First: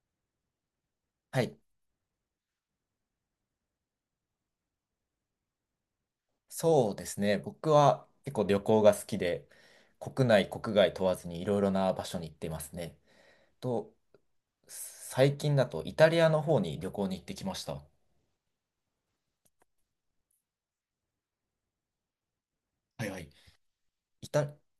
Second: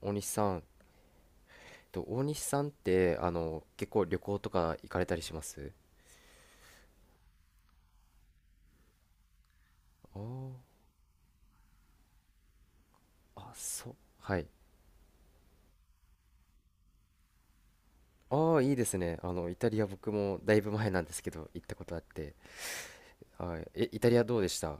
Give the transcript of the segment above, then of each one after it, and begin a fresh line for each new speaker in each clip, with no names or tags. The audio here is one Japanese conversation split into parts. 大西さん、
はい。
大西さんって結構旅行とか行かれたりします？
そうですね。僕は結構旅行が好きで、
あー、
国内、国外問わずにいろいろな場所に行ってますね。
あ、そ
と、
う、はい。
最近だとイタリアの方に旅行に行ってきました。は
ああ、いいですね。イタリア僕もだいぶ前なんですけど行ったことあって、
いはい。
はい、イタリア
イ
どうで
タ、
した？あ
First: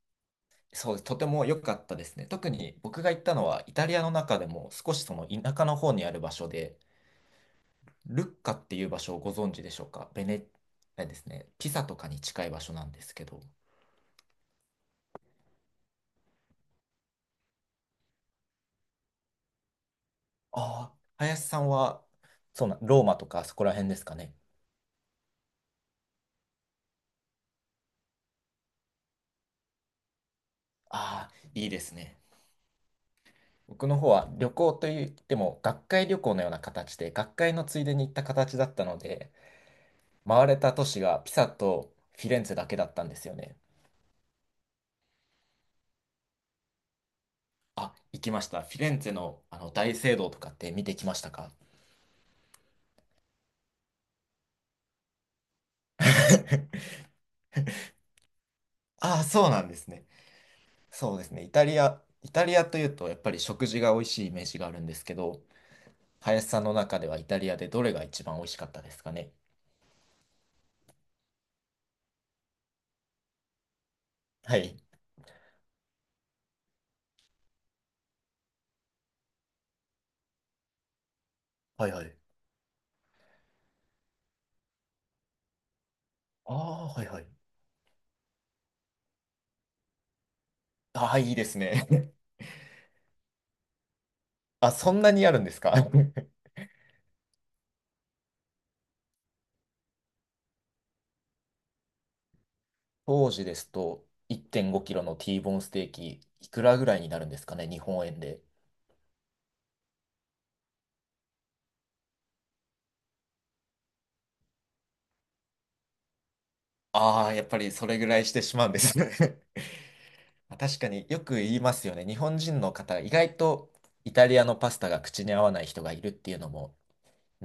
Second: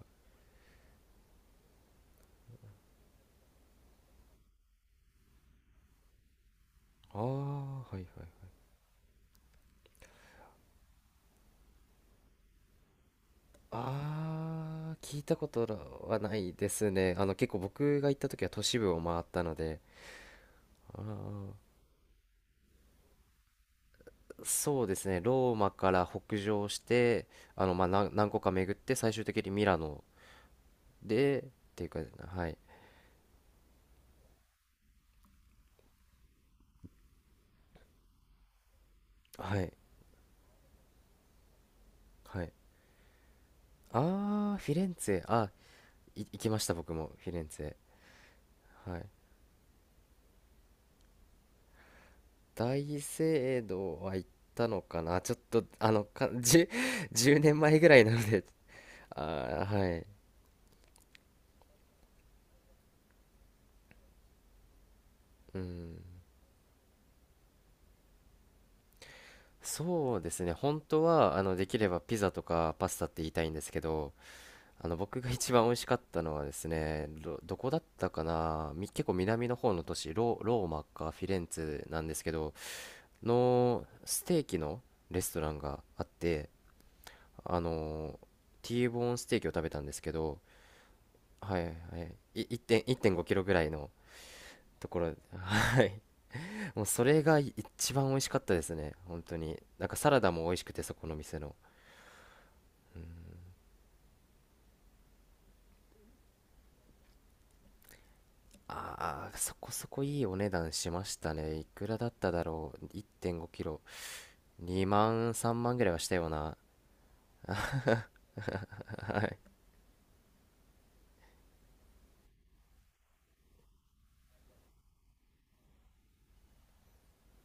そうです、とても良かったですね。特に僕が行ったのはイタリアの中でも少しその田舎の方にある場所で、
あー、はいはい。
ルッカっていう場所をご存知でしょうか。あれですね、ピサとかに近い場所なんですけど。
ああ、聞いたことはないですね。結構僕が行った時は都市部を回ったので、
あ
あ
あ、林
ー、
さんは、そうな、ローマとかそこら辺ですかね。
そうですね、ローマから北上して、まあ何個か巡って最終的にミラノ
ああ、
で
いいで
ていう
す
か、
ね。
はい。
僕の方は旅行といっても学会旅行のような形で、学会のついでに行った形だったので、
はい
回れた都市がピサとフィレ
は
ン
い。
ツェだけだったんですよね。
あー、フィレンツェ、あ、い行きました僕もフィレンツ
あ、行きました。フィレ
ェ。は
ン
い。
ツェの、あの大聖堂とかって見てきましたか？
大聖堂は行ったのかな。ちょっとあのか 10 年前ぐらいなので。
ああ、そうな
あー、
んです
はい。
ね。そうですね。イタリアというとやっぱり食事が美味しいイメージがあるんですけど、
うん、
林さんの中ではイタリアでどれが一番美味しかったですかね。
そうですね。本当はできればピザとかパスタって言いたいんですけど、
はい。
僕が一番美味しかったのはですね、どこだったかな、結構南の方の都市、ローマかフィレンツ
は
ェ
い
な
は
んで
い。
すけど、のステーキのレストランがあって、
ああ、はいはい。
あのーティーボーンステーキを食べたんですけど、
ああ、いいで
は
す
いはい、
ね。
1.1.5キロぐらいの
あ、
と
そ
こ
んな
ろ、
にあるんですか？
はい、 もうそれが一番美味しかったですね。本当になんかサラダも美味しくて、そこの店の。
当時ですと、1.5キロの T ボーンステーキ、いくらぐらいになるんですかね、日本円で。
ああー、そこそこいいお値段しましたね。いくらだっただろう。1 5キロ2万3万ぐらいはしたような。
ああ、やっぱりそれぐらいしてしまうんですね。 まあ確かによく言いますよね。日本人の方、意外とイタリアのパスタが口に合わない人がいるっていうのも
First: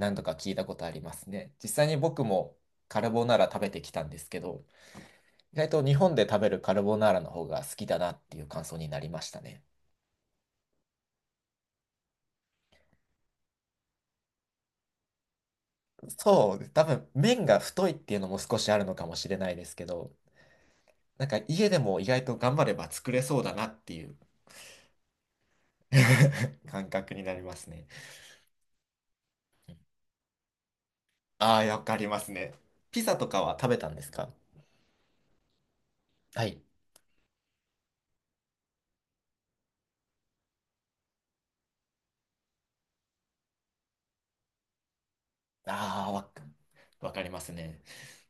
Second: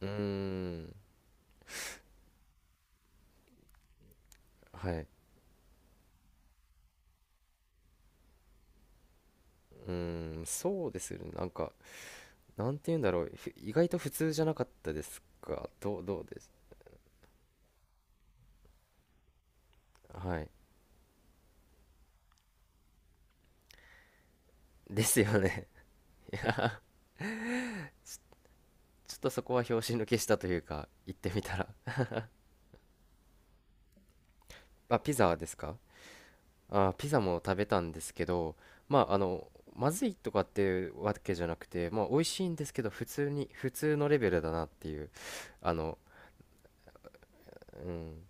うー
度か聞いたことあ
ん。
りますね。実際に僕もカルボナーラ食べてきたんですけど、
はい、
意外と日本で食べるカルボナーラの方が好きだなっていう感想になりましたね。
うーん、そうですよね。なんか、なんて言うんだろう、意外と普通じゃなかったですか？どうです？
そう、多分麺が太いっていうのも少しあるのかもしれないですけど、
はい。
なんか家でも意外と頑張れば作れそうだなっていう
ですよね。
感覚になりますね。
ちょっとそこは拍子抜けしたというか、行ってみた
あ
ら。
あ、わかり ますね。ピザとかは食べたんですか？
あ、ピザですか？
はい。
あ、ピザも食べたんですけど、まあ、まずいとかっていうわけじゃなくて、まあ、美味しいんですけど、普通に、普通のレベルだなっていう、あの、
ああ、わかりますね。
うん、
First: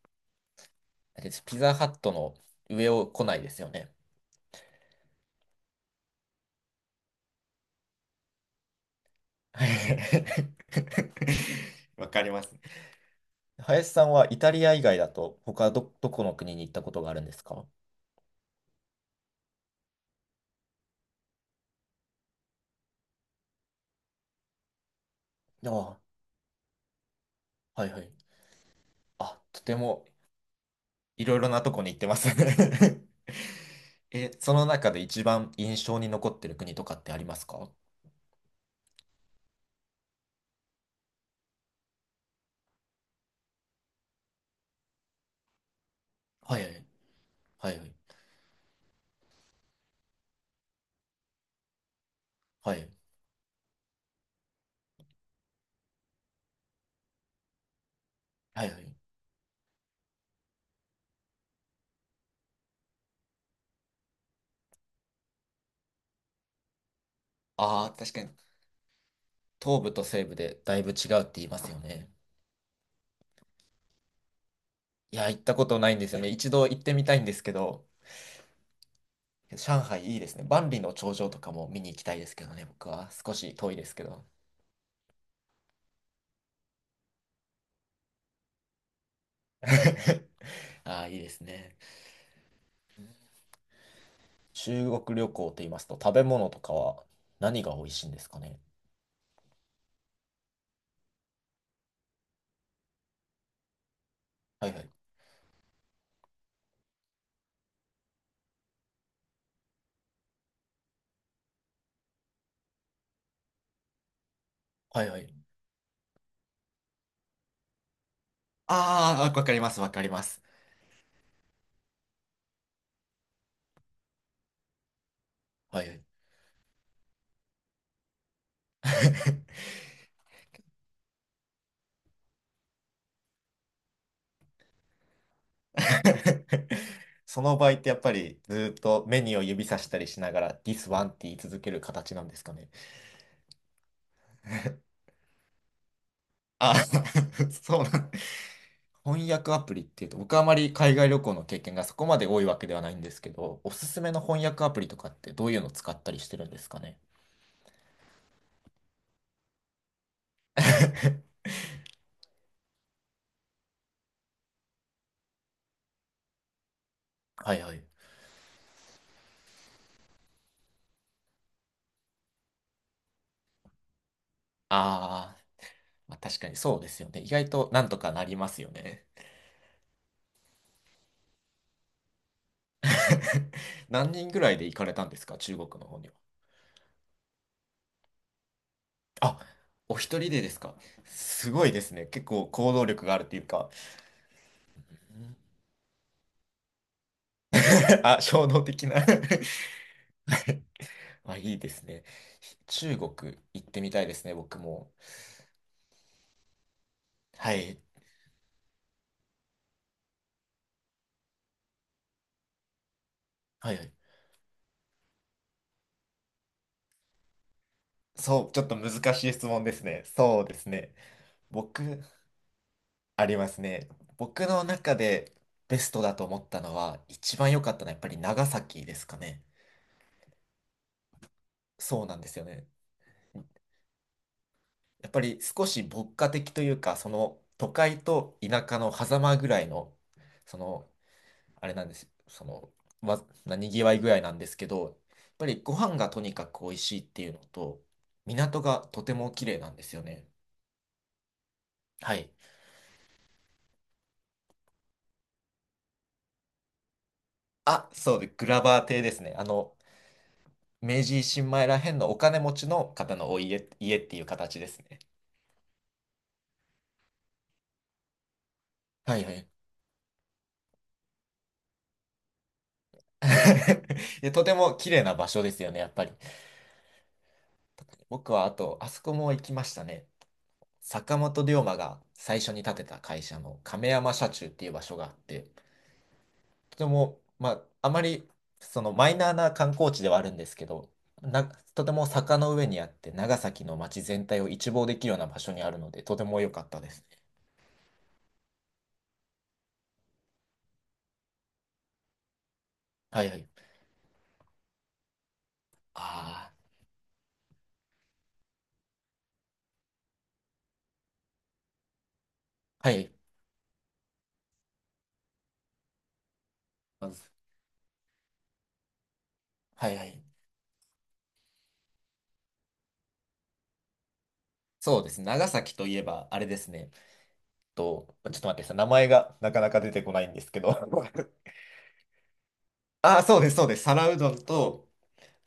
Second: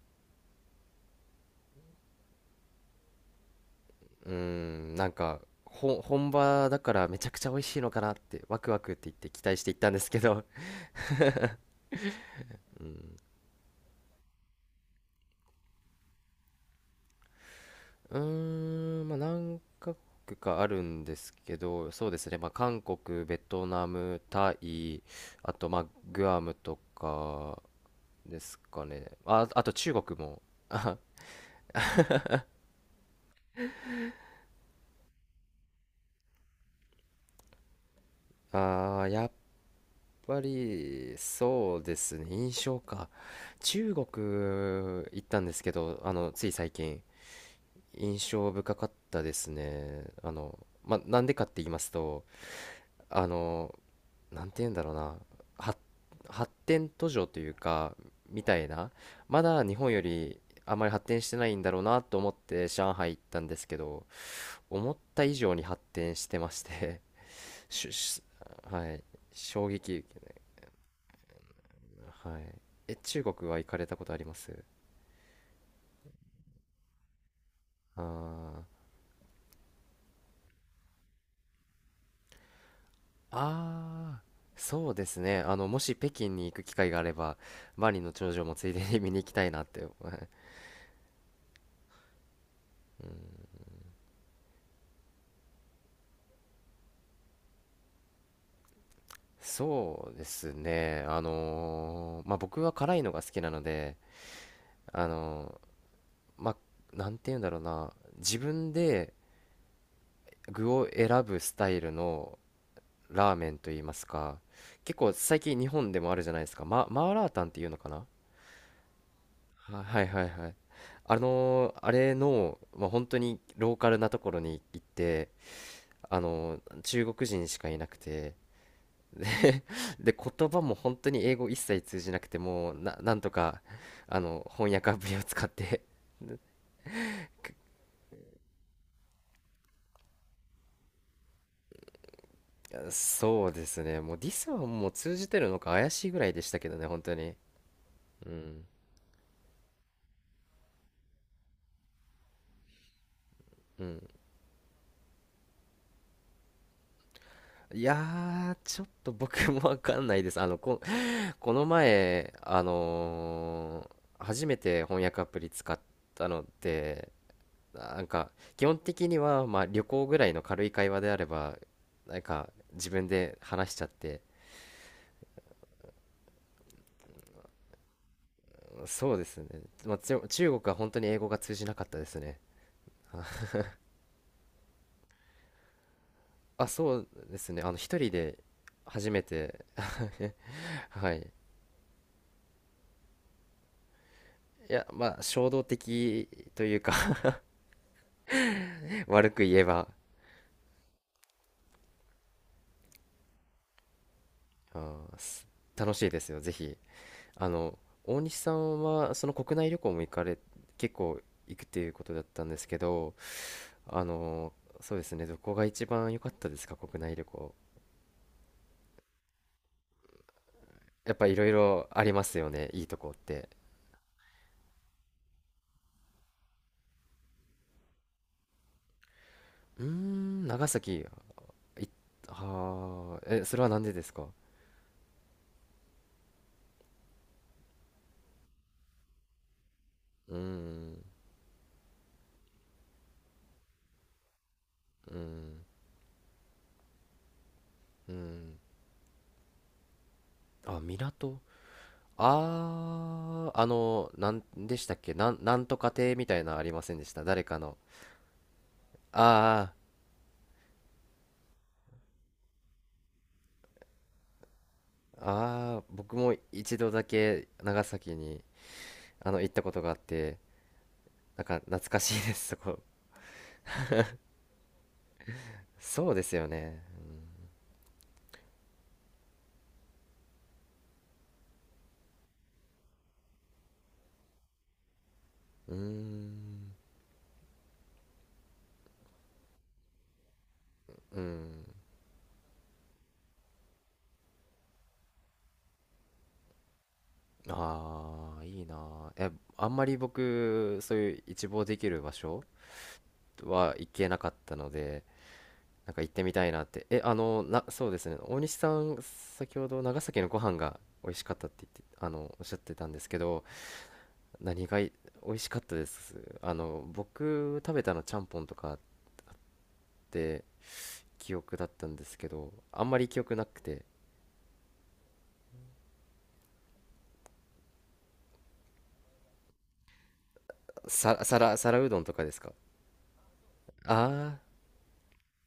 だってピザハットの上を来ないですよね。
うん、なんか、本場だからめちゃくちゃ美味しいのかなって、ワクワクって言って期待し
は
て行ったんですけ
い。
ど、
わかります。
うん。
林さんはイタリア以外だと他どこの国に行ったことがあるんですか？
うーん、まあ、何カ国かあるんですけど、そうですね、まあ、韓国、ベトナム、タイ、あと、
あ
まあ、
あ、
グアムとか
はいはい。
ですかね。
あ、
あ、
と
あと
て
中
も。
国も。あ、
いろいろなとこに行ってますね。 え、その中で一番印象に残ってる国とかってありますか？は
あー、やっぱり、そうですね、印象か。中国行ったんですけど、つい
いは
最
い
近、
はい
印象深かったですね。まあ、なんでかって言いますと、
はいはい
あの、なんて言うんだろうな。発発展途上というか、みた
は
い
いは
な、
い。
まだ日本よりあまり発展してないんだろうなと思って上海行ったんですけど、思った以上に発展してまして。
あ
し
あー、確
し
かに
はい、衝
東部と
撃。
西部でだいぶ違うって言いますよね。
はい、中国は行かれたことあります？
いや、行ったことないんですよね。一度行ってみたいんですけど、
あー、
上海いいですね。万里の長城とかも見に行きたいですけどね、僕は。少し遠いですけ
あ
ど。
ー、そうですね。もし北京に行く機会があれば万里の長城もついでに見に行きたいなって。
ああ、いいですね。中国旅行と言いますと、食べ物とかは何が美味しいんですかね。
そうですね。まあ、僕は辛いのが好きなので、
はいはい。
あのまあ、なんて言うんだろうな。自分で具を選ぶスタイルのラーメンと言いますか。結
はい
構
はい。
最近日本でもあるじゃないですか。マーラータンっていうのかな。
ああ、わかります、わか
はい
り
は
ま
い
す。
はい。あれの、まあ、本当にローカルなところに行って、
はい。
中国人しかいなくて、で、で言葉も本当に英語一切通じなくて、もうなんとか翻訳アプリを使って。
その場合ってやっぱりずーっとメニューを指さしたりしながら This one って言い続ける形なんですかね。
そうですね、もうディスはもう通じてるのか怪しいぐらいでしたけど
あ、
ね、本当に。
そうなん
うん、
翻訳アプリっていうと僕はあまり海外旅行の経験がそこまで多いわけではないんですけど、お
う
す
ん。
すめの翻訳アプリとかってどういうの使ったりしてるんですかね。
いやー、ちょっと僕もわかんないです。この前初めて翻訳アプリ使ったので。
はいはい。
なんか基本的にはまあ旅行ぐらいの軽い会話であればなんか自分で話しちゃって。
あー、まあ、確かにそうですよね。意外となんとかなりますよね。
そうですね、まあ、中国は本当に英語が通じなかったですね。
何人ぐらいで行かれたんですか、中国の方には。
あ、そうですね、一人で初め
あ、
て、
お一人でですか。
はい。
すごいですね。結構行動力があるっていうか、
いや、まあ、衝動的というか、
あ、衝動的な。
悪く 言えば。
あ、いいですね。中国行ってみたいですね、僕も。
あー、楽しいですよ、ぜひ。あ
は
の、
い。
大西さんは、その国内旅行も行かれ、結構行くっていうことだったんですけど、
はいはい。
あの、そうですね、どこが一番良かったですか、国内旅行。
そう、ちょっと難しい質問ですね。そうですね。
やっぱいろいろ
僕、
ありますよね、いいとこっ
あり
て。
ますね。僕の中でベストだと思ったのは、一番良かったのはやっぱり長崎ですかね。
うーん、長崎。い
そうなんですよね。
はあ、それはなんでですか？
やっぱり少し牧歌的というか、その都会と田舎の狭間ぐらいの、
うー
その
ん、
あれなんです。その、にぎわい具合なんですけど、やっ
う
ぱり
ん、
ご飯がとにかく美味しいっていうのと、
うん。
港がとても綺麗なんですよね。
あ、港。
はい。
ああ、なんでしたっけ、なんとか亭みたいなのありませんでした、誰かの。
あ、そうで、グラバー邸ですね。あ
あ
の、明治維新前らへんのお金持ちの方のお家っていう形ですね。
あ、ああ、僕も一度だけ長崎に、
はいはい。
行ったことがあって、なんか懐かしいです、そこ。
で、とても綺麗な場所ですよね、やっぱ
そ
り。
うですよね。
僕はあと、あそこも行きましたね。坂本龍馬が最初に建てた会社の亀山社中っていう場所があって、
うーん、
とても、まあ、あまりそのマイナーな観光地ではあるんですけど、
う
な、
ん。
とても坂の上にあって、長崎の街全体を一望できるような場所にあるので、とても良かったですね。
ああ、いいなあ。あんまり僕、そういう一望できる場所
はいはい。
は行けなかったので、なんか行ってみ
あ
たいなって。え、あの、な、そうですね。大西さん、先ほど長崎のご飯が美味しかったって言って、おっしゃってた
あ、
ん
は
です
い。
けど、何が美味しかったです？
まず、
僕食べたのちゃんぽんとかっ
はいはい。
て記憶だったんですけど、あんまり記憶なくて、
そうですね。長崎といえば、あれですね。ちょっと待ってください。名前がなかなか出てこないんですけど。
皿うどんとかですか？
ああ、そうです、そうです。皿う
あ
どんと、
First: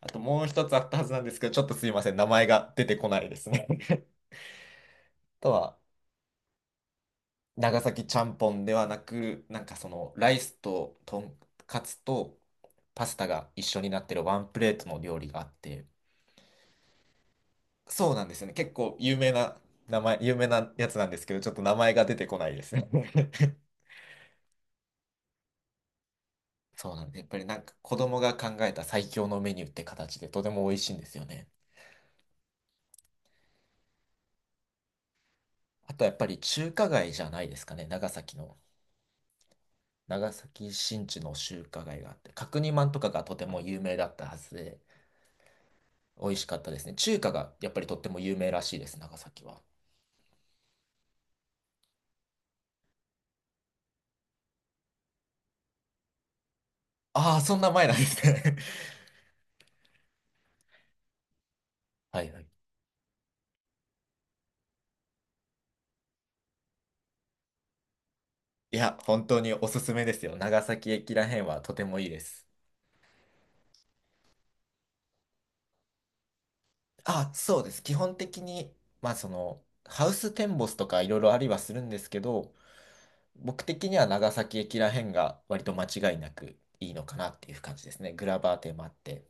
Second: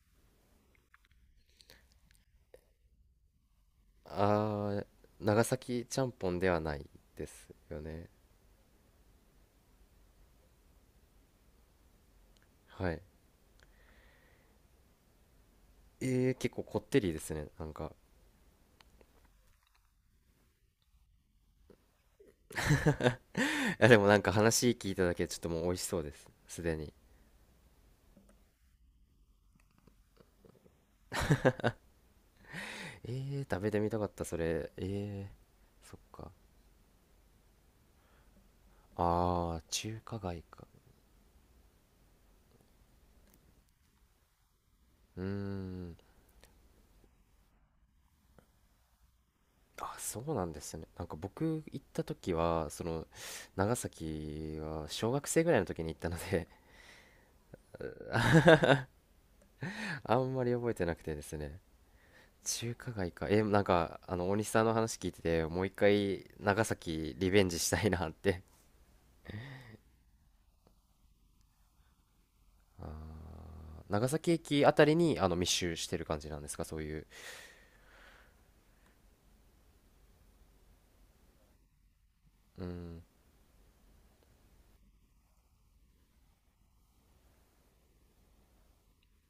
あともう一つあったはずなんですけど、ちょっとすいません。名前が出てこないですね。
ー、 あー、
あ
長
とは、
崎ちゃんぽんではないです
長
よ
崎
ね。
ちゃんぽんではなく、なんかそのライスととんかつと
はい。
パスタが一緒になってるワンプレートの料理があって、
結構こってりですね。なんか。
そうなんですよね。結構有名なやつなんですけど、ちょっと名前が出てこないですね。
やでもなんか話聞いただけでちょっともう美味しそうです、すで に。
そうなんです。やっぱりなんか子供が考えた最強のメニューって形でとても美味しいんですよね。
え食べてみたかったそれ。
あ
そっ
とやっぱ
か。
り中華街じゃないですかね、長崎の。
あー、中華
長
街か。
崎新地の中華街があって、角煮まんとかがとても有名だったはずで、
うーん。
美味しかったですね。中華がやっぱりとっても有名らしいです、長崎は。
あ、そうなんですね。なんか僕行った時はその長崎は小学生ぐらいの時に行ったので。
ああ、そんな前なんですね。
あんまり覚えてなくてですね。
はいはい。
中華街か。なんか大西さんの話聞いててもう一回長崎リベンジしたいなって。
いや、本当におすすめですよ。長崎駅らへんはとてもいいです。
長崎駅あたりに密集してる感じなんですか、そういう。
あ、そうです。基本的に、まあその、ハウステンボスとかいろいろありはするんですけど、
うーん。
僕的には長崎駅らへんが割と間違いなくいいのかなっていう感じですね。グラバー店もあって。